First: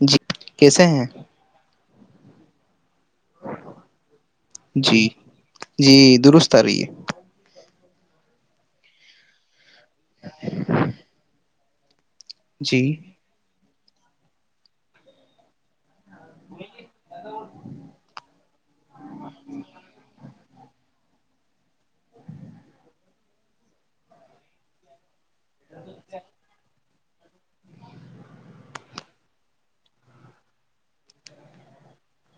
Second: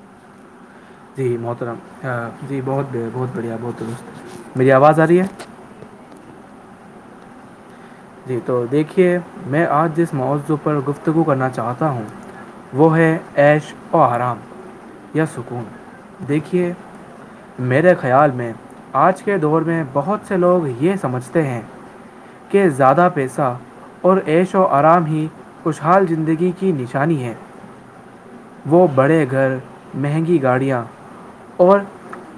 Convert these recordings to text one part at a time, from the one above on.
جی کیسے ہیں جی محترم جی بہت بہت بڑھیا بہت درست میری آواز آ جی رہی ہے جی درست آ رہی ہے جی تو دیکھیے میں آج جس موضوع پر گفتگو کرنا چاہتا ہوں وہ جی ہے ایش اور آرام یا سکون دیکھیے میرے خیال میں آج کے دور میں بہت سے لوگ یہ سمجھتے ہیں کہ زیادہ پیسہ اور ایش و آرام ہی خوشحال زندگی کی نشانی ہے وہ بڑے گھر مہنگی گاڑیاں اور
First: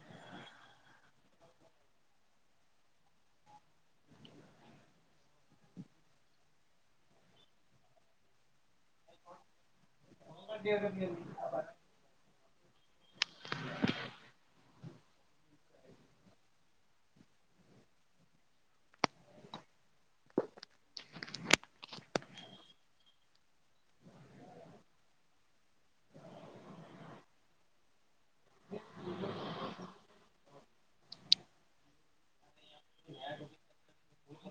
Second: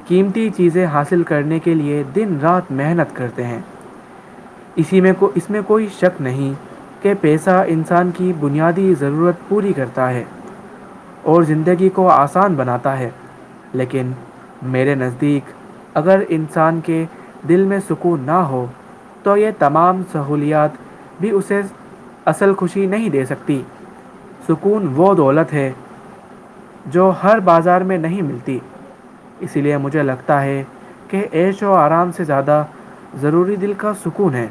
قیمتی چیزیں حاصل کرنے کے لئے دن رات محنت کرتے ہیں اسی میں کو اس میں کوئی شک نہیں کہ پیسہ انسان کی بنیادی ضرورت پوری کرتا تا ہے اور زندگی کو آسان بناتا ہے لیکن میرے نزدیک اگر انسان کے دل میں سکون نہ ہو تو یہ تمام سہولیات بھی اسے اصل خوشی نہیں دے سکتی سکون وہ دولت ہے جو ہر بازار میں نہیں ملتی اسی لیے مجھے لگتا ہے کہ ایشو آرام سے زیادہ ضروری دل کا سکون ہے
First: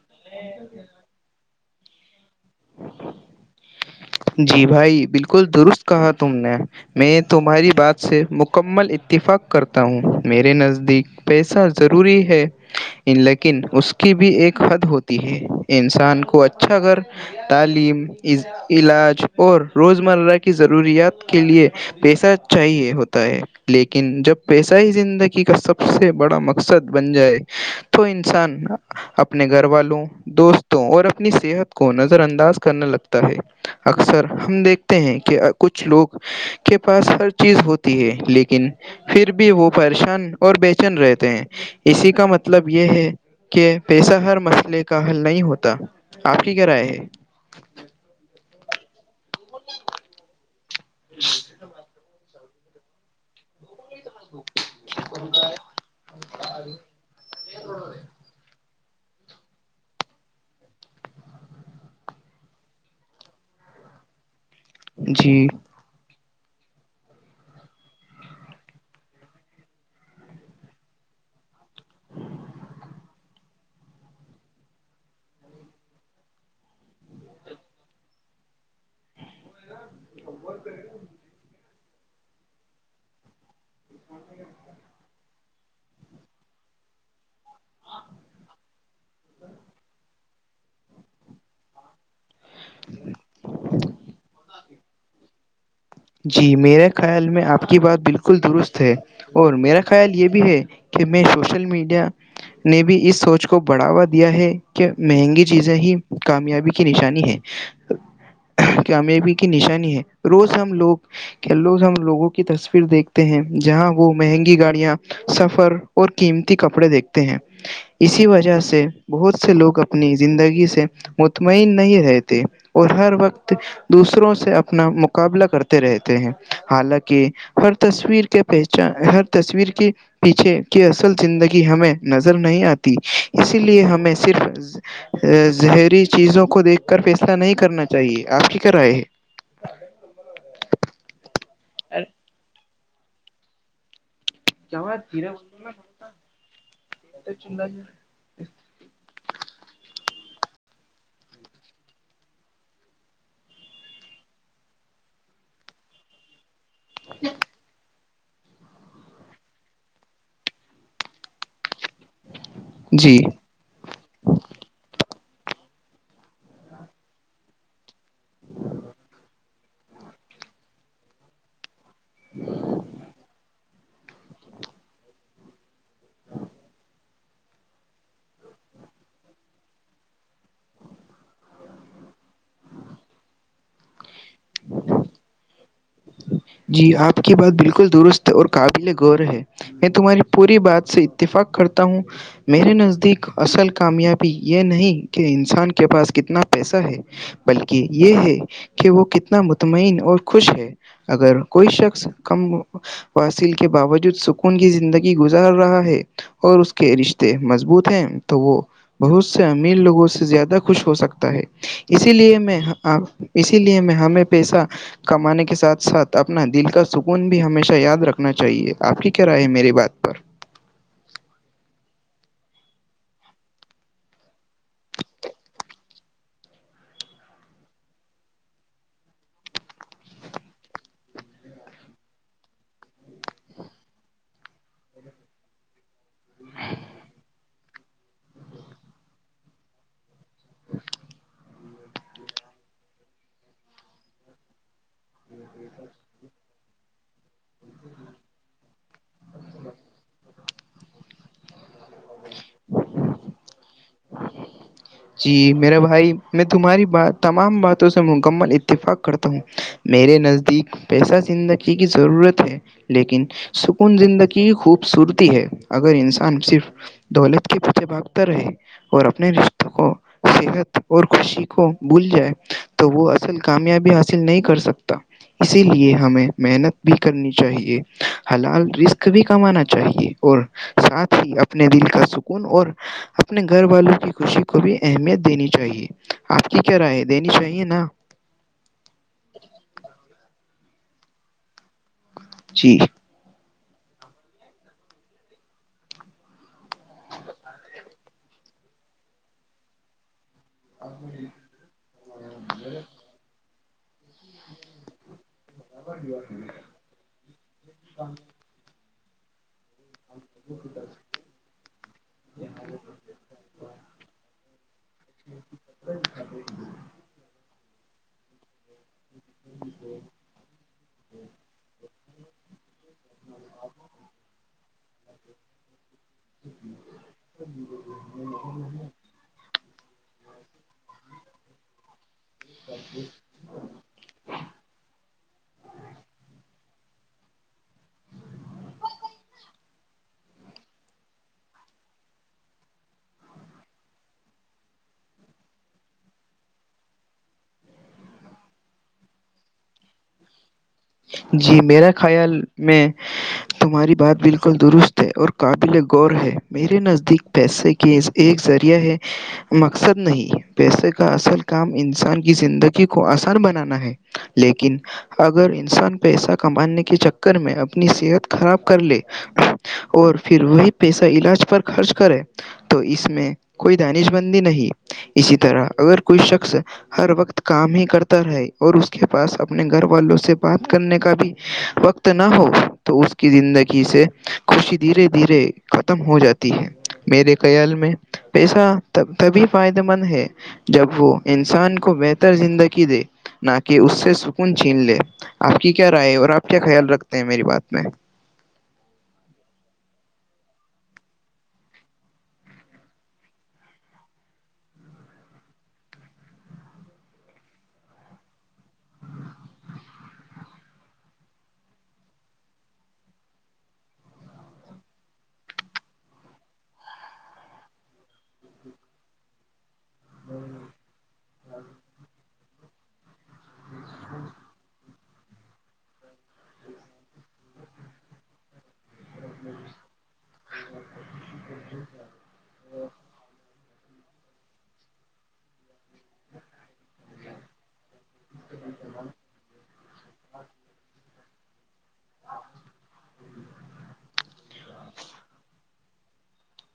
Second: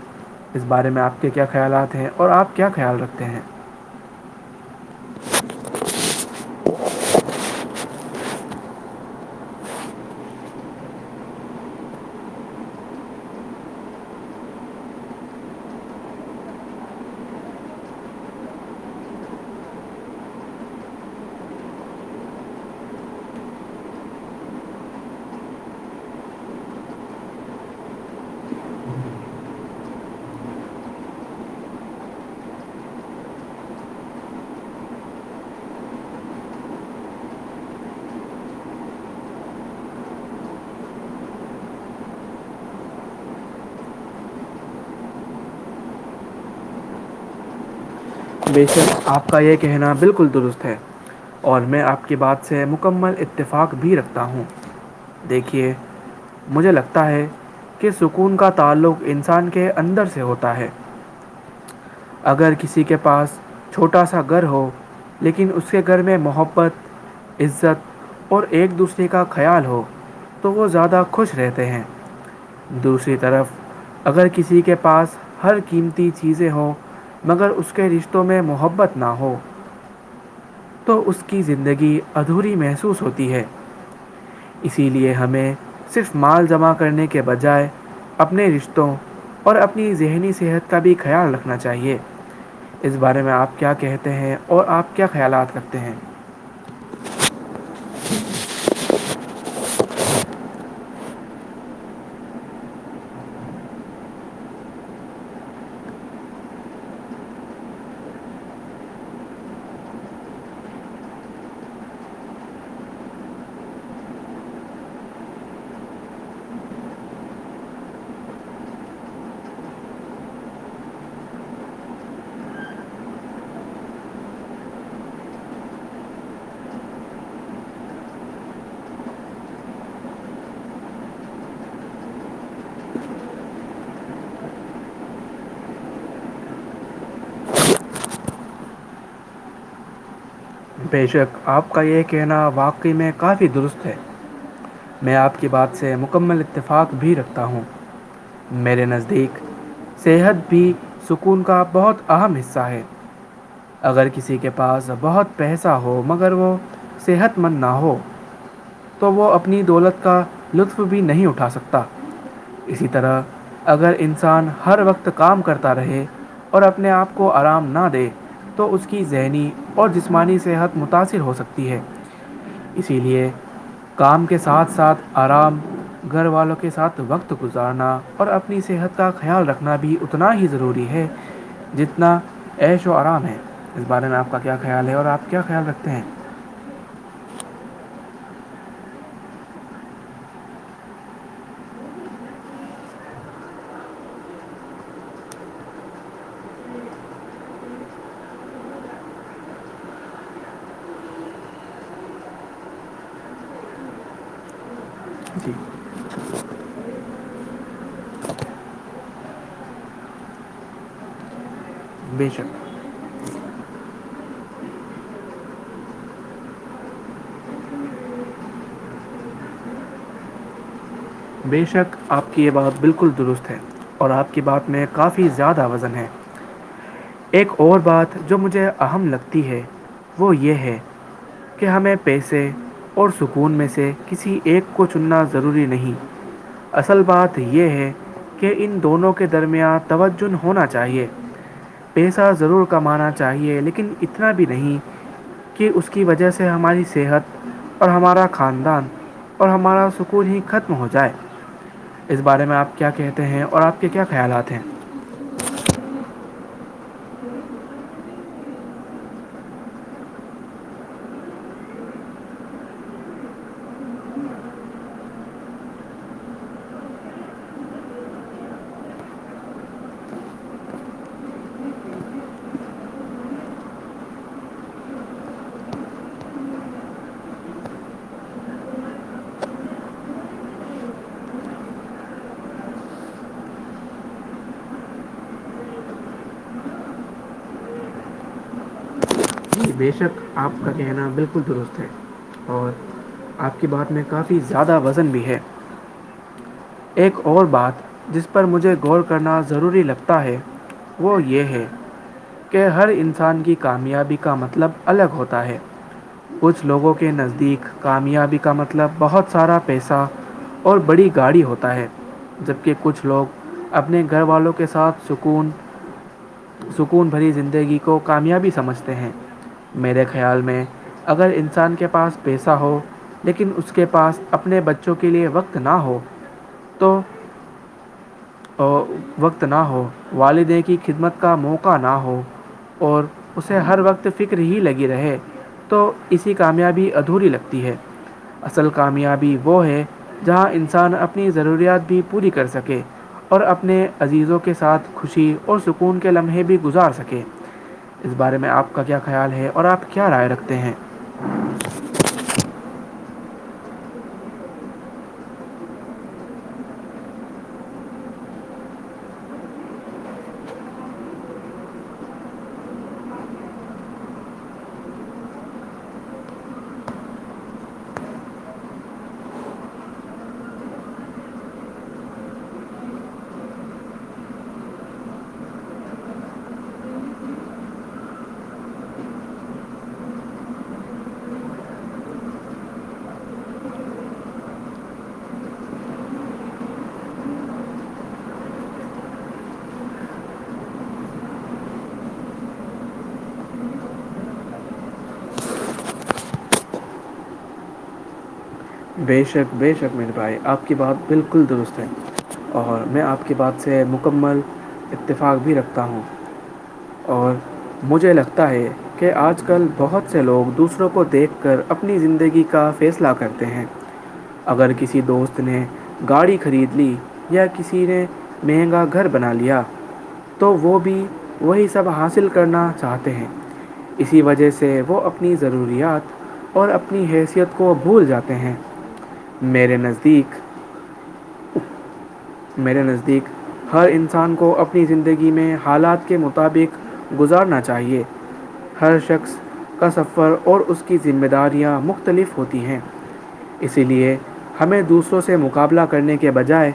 اس بارے میں آپ کے کیا خیالات ہیں اور آپ کیا خیال رکھتے ہیں جی بھائی بلکل درست کہا تم نے میں تمہاری بات سے مکمل اتفاق کرتا ہوں میرے نزدیک پیسہ ضروری ہے لیکن اس کی بھی ایک حد ہوتی ہے انسان کو اچھا گھر تعلیم علاج اور روزمرہ کی ضروریات کے لیے پیسہ چاہیے ہوتا ہے لیکن جب پیسہ ہی زندگی کا سب سے بڑا مقصد بن جائے تو انسان اپنے گھر والوں دوستوں اور اپنی صحت کو نظر انداز کرنے لگتا ہے اکثر ہم دیکھتے ہیں کہ کچھ لوگ کے پاس ہر چیز ہوتی ہے لیکن پھر بھی وہ پریشان اور بےچین رہتے ہیں اسی کا مطلب یہ ہے کہ پیسہ ہر مسئلے کا حل نہیں ہوتا آج کی کیا رائے ہے بے شک آپ کا یہ کہنا بلکل درست ہے اور میں آپ کی بات سے مکمل اتفاق بھی رکھتا ہوں دیکھیے مجھے لگتا ہے کہ سکون کا تعلق انس انسان کے اندر سے ہوتا ہے اگر کسی کے پاس چھوٹا سا گھر ہو جی لیکن اس کے گھر میں محبت عزت اور ایک دوسرے کا خیال ہو تو وہ زیادہ خوش رہتے ہیں دوسری طرف اگر کسی کے پاس ہر قیمتی چیزیں ہوں مگر اس کو کے رشتوں میں محبت نہ ہو تو اس کی زندگی ادھوری محسوس ہوتی ہے اسی لیے ہمیں صرف مال جمع کرنے کے بجائے اپنے رشتوں اور اپنی ذہنی صحت کا بھی خیال رکھنا چاہیے اس بارے میں آپ کیا کہتے ہیں اور آپ کیا خیالات رکھتے ہیں جی میرے خیال میں آپ کی بات بلکل درست ہے اور میرا خیال یہ بھی ہے کہ میں سوشل میڈیا نے بھی اس سوچ کو بڑھاوا دیا ہے کہ مہنگی چیزیں ہی کامیابی کی نشانی ہیں ج [inaudible] کامیابی کی نشانی ہے روز ہم لوگ کیا لوگ ہم لوگوں کی تصویر دیکھتے ہیں جہاں وہ مہنگی گاڑیاں سفر اور قیمتی کپڑے دیکھتے ہیں اسی وجہ سے بہت سے لوگ اپنی زندگی سے مطمئن نہیں رہتے اور ہر وقت دوسروں سے اپنا مقابلہ کرتے رہتے ہیں حالانکہ ہر تصویر کے پہچان ہر تصویر کی پیچھے کی اصل زندگی ہمیں نظر نہیں آتی اسی لیے ہمیں صرف زہری چیزوں کو دیکھ کر فیصلہ نہیں کرنا چاہیے آپ کی کیا رائے ہے بیشک آپ کا یہ کہنا واقعی میں کافی درست ہے میں آپ کی بات سے مکمل اتفاق بھی رکھتا ہوں میرے نزدیک صحت بھی سکون کا بہت اہم حصہ ہے اگر کسی کے پاس بہت پیسہ ہو مگر وہ صحت مند نہ ہو تو وہ اپنی دولت کا لطف بھی نہیں اٹھا سکتا اسی جی طرح اگر انسان ہر وقت کام کرتا رہے اور اپنے آپ کو آرام نہ دے تو اس کی ذہنی اور جسمانی صحت متاثر ہو سکتی ہے اسی لئے کام کے ساتھ ساتھ آرام گھر والوں کے ساتھ وقت وقت گزارنا اور اپنی صحت کا خیال رکھنا بھی اتنا ہی ضروری ہے جتنا عش و آرام ہے اس بارے میں آپ کا کیا خیال ہے اور آپ کیا خیال رکھتے ہیں جی آپ کی بات بالکل درست اور قابل غور ہے میں تمہاری پوری بات سے اتفاق کرتا ہوں میرے نزدیک اصل کامیابی یہ نہیں کہ انسان کے پاس کتنا پیسہ ہے بلکہ یہ ہے کہ وہ کتنا مطمئن اور خوش ہے اگر کوئی شخص کم واصل کے باوجود سکون کی زندگی جی گزار رہا ہے اور اس کے رشتے مضبوط ہیں تو وہ بہت سے امیر لوگوں سے زیادہ خوش ہو سکتا ہے اسی بے لیے میں شک اسی لیے میں ہمیں پیسہ کمانے کے ساتھ ساتھ اپنا دل کا سکون بھی ہمیشہ یاد رکھنا چاہیے آپ کی کیا رائے میری بھائی پر بے شک آپ کی یہ بات بالکل درست ہے اور آپ کی بات میں کافی زیادہ وزن ہے ایک اور بات جو مجھے اہم لگتی ہے وہ یہ ہے کہ ہمیں پیسے اور سکون میں سے کسی ایک کو چننا ضروری نہیں اصل بات یہ ہے کہ ان دونوں کے درمیان توجن ہونا چاہیے پیسہ ضرور کمانا چاہیے لیکن اتنا بھی نہیں کہ اس کی وجہ سے ہماری صحت اور ہمارا خاندان اور ہمارا سکون ہی ختم ہوتا جائے اس بارے میں آپ کیا کہتے ہیں اور آپ کے کیا خیالات ہیں جی میرے بھائی میں تمہاری بات تمام باتوں سے مکمل اتفاق کرتا ہوں میرے نزدیک پیسہ زندگی کی ضرورت ہے لیکن سکون زندگی خوبصورتی ہے اگر انسان صرف دولت کے پیچھے بھاگتا رہے اور اپنے رشتے [unintelligible] صحت اور خوشی کو بھول جائے تو وہ اصل کامیابی حاصل نہیں کر سکتا اسی لیے ہمیں محنت بھی کرنی چاہیے حلال رزق بھی کمانا چاہیے اور ساتھ ہی اپنے دل کا سکون اور اپنے گھر والوں کی خوشی کو بھی اہمیت دینی چاہیے آپ کی کیا رائے دینی چاہیے نا کہ بےشک آپ کا کہنا بالکل درست ہے اور جی آپ کی بات میں کافی زیادہ وزن بھی ہے ایک اور بات جس پر مجھے غور کرنا ضروری لگتا ہے وہ یہ ہے کہ ہر انسان کی کامیابی کا مطلب الگ ہوتا ہے کچھ لوگوں کے نزدیک کامیابی کا مطلب مطلب بہت سارا پیسہ اور بڑی گاڑی ہوتا ہے جبکہ کچھ لوگ اپنے گھر والوں کے ساتھ سکون سکون بھری زندگی کو کامیابی سمجھتے ہیں میرے خیال میں اگر انسان کے پاس پیسہ ہو لیکن اس کے پاس اپنے بچوں کے لیے وقت نہ ہو تو وقت نہ ہو والدین کی خدمت کا موقع نہ ہو اور اسے ہر وقت توفکر ہی لگی رہے تو اسی کامیابی ادھوری لگتی ہے اصل کامیابی وہ ہے جہاں انسان اپنی ضروریات بھی پوری کر سکے اور اپنے عزیزوں کے ساتھ خوشی اور سکون کے لمحے بھی گزار سکے اس بارے میں آپ کا کیا خیال ہے اور آپ کیا رائے رکھتے ہیں جی میرا خیال میں [inaudible] تمہاری بات بالکل درست ہے اور قابل غور ہے میرے نزدیک پیسے کیز ایک ذریعہ ہے مقصد نہیں پیسے کا اصل کام انسان کی زندگی کو آسان بنانا ہے لیکن اگر ان انسان پیسہ کمانے کے چکر میں اپنی صحت خراب کر لے اور پھر وہی پیسہ علاج پر خرچ کرے تو اس میں کوئی دانش بندی نہیں اسی طرح اگر کوئی شخص ہر وقت کام ہی کرتا رہے اور اس کے پاس اپنے گھر والوں سے بات کرنے کا بھی وقت نہ ہو تو اس کی زندگی سے خوشی دھیرے دھیرے ختم ہو جاتی ہے میرے خیال میں پیسہ تبھی فائدے مند ہے جب وہ انسان کو بہتر زندگی دے نہ کہ اس سے سکون چھین لے آپ کی کیا رائے اور آپ کیا خیال رکھتے ہیں میری بات میں بے شک بے شک میرے بھائی آپ کی بات بالکل درست ہے اور میں آپ کی بات سے مکمل اتفاق بھی رکھتا ہوں اور مجھے لگتا ہے کہ آج کل بہت سے لوگ دوسروں کو دیکھ کر اپنی زندگی کا فیصلہ کرتے ہیں اگر کسی دوست نے گاڑی خرید لی یا کسی نے مہنگا گھر بنا لیا تو وہ بھی وہی سب حاصل کرنا چاہتے ہیں اسی وجہ سے وہ اپنی ضروریات اور اپنی حیثیت کو بھول جاتے ہیں میرے نزدیک کوش کر میرے نزدیک ہر انسان کو اپنی زندگی میں حالات کے مطابق گزارنا چاہیے ہر شخص کا سفر اور اس کی ذمہ داریاں مختلف ہوتی ہیں اسی لیے ہمیں دوسروں سے مقابلہ کرنے کے بجائے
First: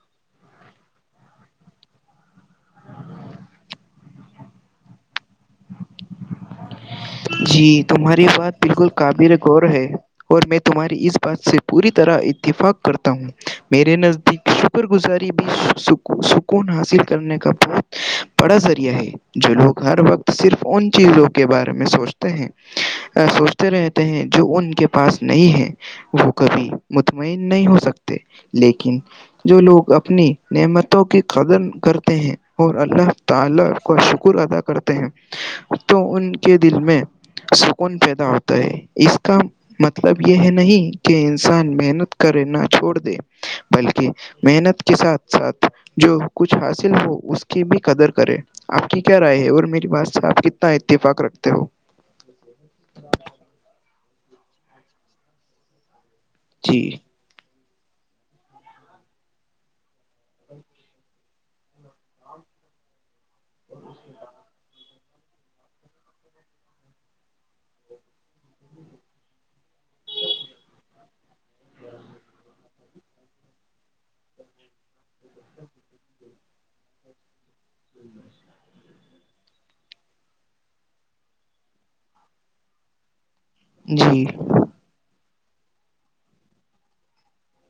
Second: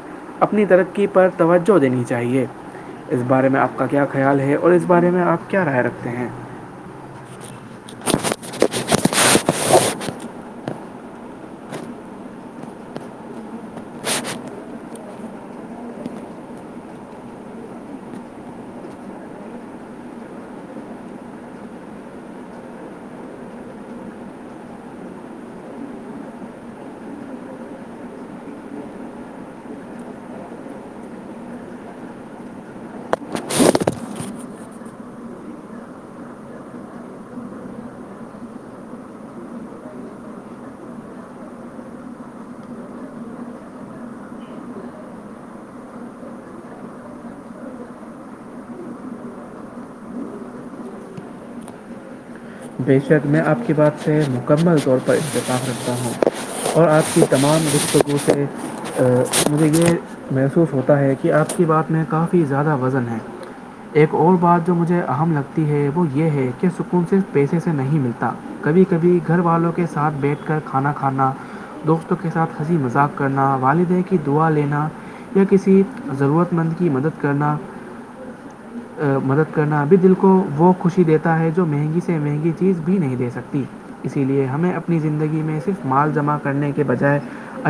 اپنی ترقی پر توجہ دینی چاہیے اس بارے میں آپ کا کیا خیال ہے اور اس بارے میں آپ کیا رائے رکھتے ہیں جی تمہاری بات بالکل کاابل غور ہے اور میں تمہاری اس بات سے پوری طرح اتفاق کرتا ہوں میرے نزدیک شکر گزاری بھی سکون حاصل کرنے کا بہت بڑا ذریعہ ہے جو لوگ ہر وقت صرف ان چیزوں کے بارے میں سوچتے سوچتے رہتے ہیں جو ان کے پاس نہیں ہے وہ کبھی مطمئن نہیں ہو سکتے لیکن جو لوگ اپنی نعمتوں کی قدم کرتے ہیں اور اللہ تو اللہ کا شکر ادا کرتے ہیں تو ان کے دل میں سکون پیدا ہوتا ہے اس کا مطلب یہ ہے نہیں کہ انسان محنت کرے نہ چھوڑ دے بلکہ محنت کے ساتھ ساتھ جو کچھ حاصل ہو اس کی بھی قدر کرے آپ کی کیا رائے ہے اور میری بات سے آپ کتنا اتفاق رکھتے ہو بےشک میں آپ کی بات سے مکمل طور پر انتفاف رکھتا ہوں جی اور آپ کی تمام گفتگو سے مجھے یہ محسوس ہوتا ہے کہ آپ کی بات میں کافی زیادہ وزن ہے ایک اور بات جو مجھے اہم لگتی ہے وہ یہ ہے کہ سکون صرف پیسے سے نہیں ملتا کبھی کبھی گھر والوں کے ساتھ بیٹھ کر کھانا کھانا دوستوں کے ساتھ ہنسی مذاق کرنا والدین کی دعا لینا یا کسی ضرورت مند کی مدد کرنا [inaudible] مدد کرنا ابھی دل کو وہ خوشی دیتا ہے جو مہنگی سے مہنگی چیز بھی نہیں دے سکتی ت اسی جی لیے ہمیں اپنی زندگی میں صرف مال جمع کرنے کے بجائے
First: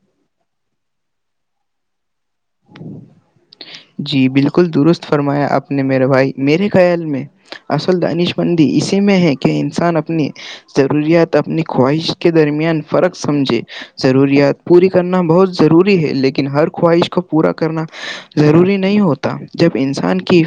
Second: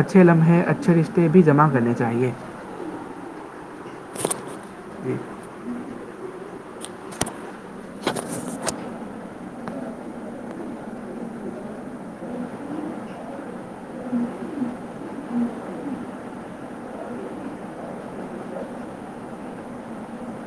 اچھے لمحے اچھے رشتے بھی جمع کرنے چاہیے جی بالکل درست جی فرمایا آپ اپنے میرے بھائی میرے خیال میں اصل دانش مندی اسی میں ہے کہ انسان اپنی ضروریات اپنی خواہش کے درمیان فرق سمجھے ضروریات پوری کرنا بہت ضروری ہے لیکن ہر خواہش کو پورا کرنا ضروری نہیں ہوتا جب انسان کی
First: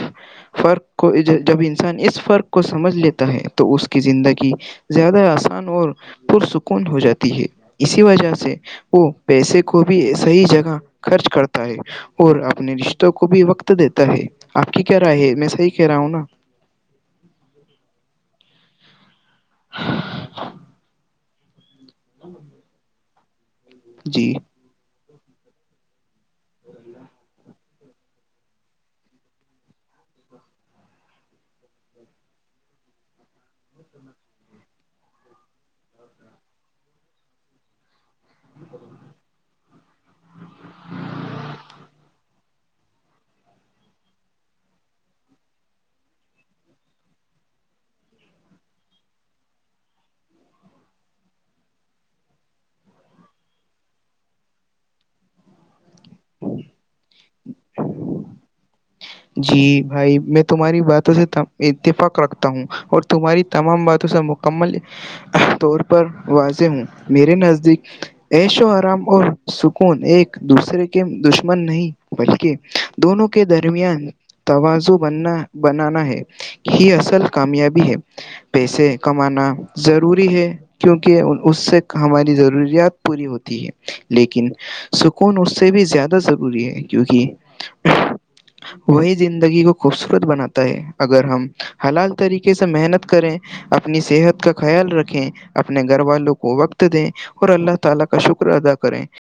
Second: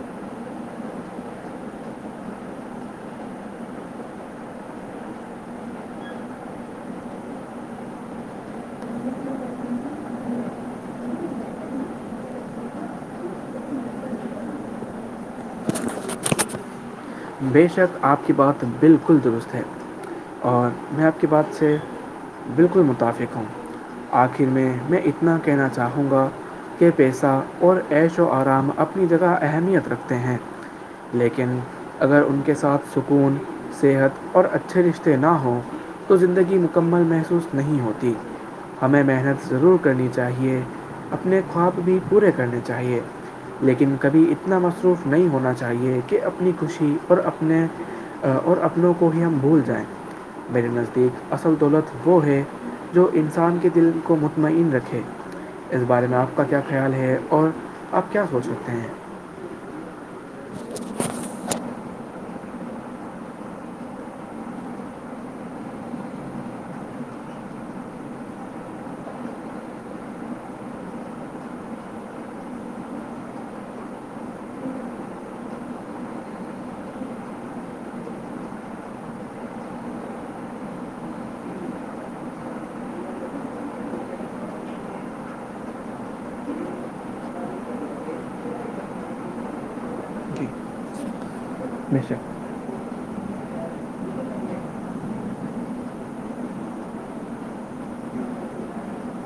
فرق کو جب انسان اس فرق کو سمجھ لیتا ہے تو اس کی زندگی زیادہ آسان اور پرسکون ہو جاتی ہے اسی وجہ سے وہ پیسے کو بھی صحیح جگہ خرچ کرتا اور اپنے رشتوں کو بھی وقت دیتا ہے آپ کی کیا رائے ہے میں صحیح کہہ رہا ہوں نا بے شک آپ کی بات بالکل درست ہے اور میں آپ کی بات سے بالکل متفق ہوں جی آخر میں میں اتنا کہنا چاہوں گا کے پیسہ اور ایش و آرام اپنی جگہ اہمیت رکھتے ہیں لیکن اگر ان کے ساتھ سکون صحت اور اچھے رشتے نہ ہوں تو زندگی مکمل محسوس نہیں ہوتی ہمیں محنت ضرور کرنی چاہیے اپنے خواب بھی پورے کرنے چاہیے لیکن کبھی اتنا مصروف نہیں ہونا چاہیے کہ اپنی خوشی ت اور اپنے اور اپنوں کو ہی ہم بھول جائیں میرے نزدیک اصل دولت وہ ہے جو انسان کے دل کو مطمئن رکھے اس بارے میں آپ کا کیا خیال ہے اور آپ کیا سوچ سکتے ہیں جی بھائی میں تمہاری باتوں سے اتفاق رکھتا ہوں اور تمہاری تمام باتوں سے مکمل طور پر واضح ہوں میرے نزدیک ایشو آرام اور سکون ایک دوسرے کے دشمن نہیں بلکہ دونوں کے درمیان توازو بننا بنانا ہے یہ اصل کامیابی ہے پیسے کمانا ضروری ہے کیونکہ اس سے ہماری ضروریات پوری ہوتی ہے لیکن سکون اس سے بھی زیادہ ضروری ہے کیونکہ وہی زندگی کو خوبصورت جی بناتا ہے اگر ہم بے حلال شک طریقے سے محنت کریں اپنی صحت کا خیال رکھیں اپنے گھر والوں کو وقت دیں اور اللہ تعالی کا شکر ادا کریں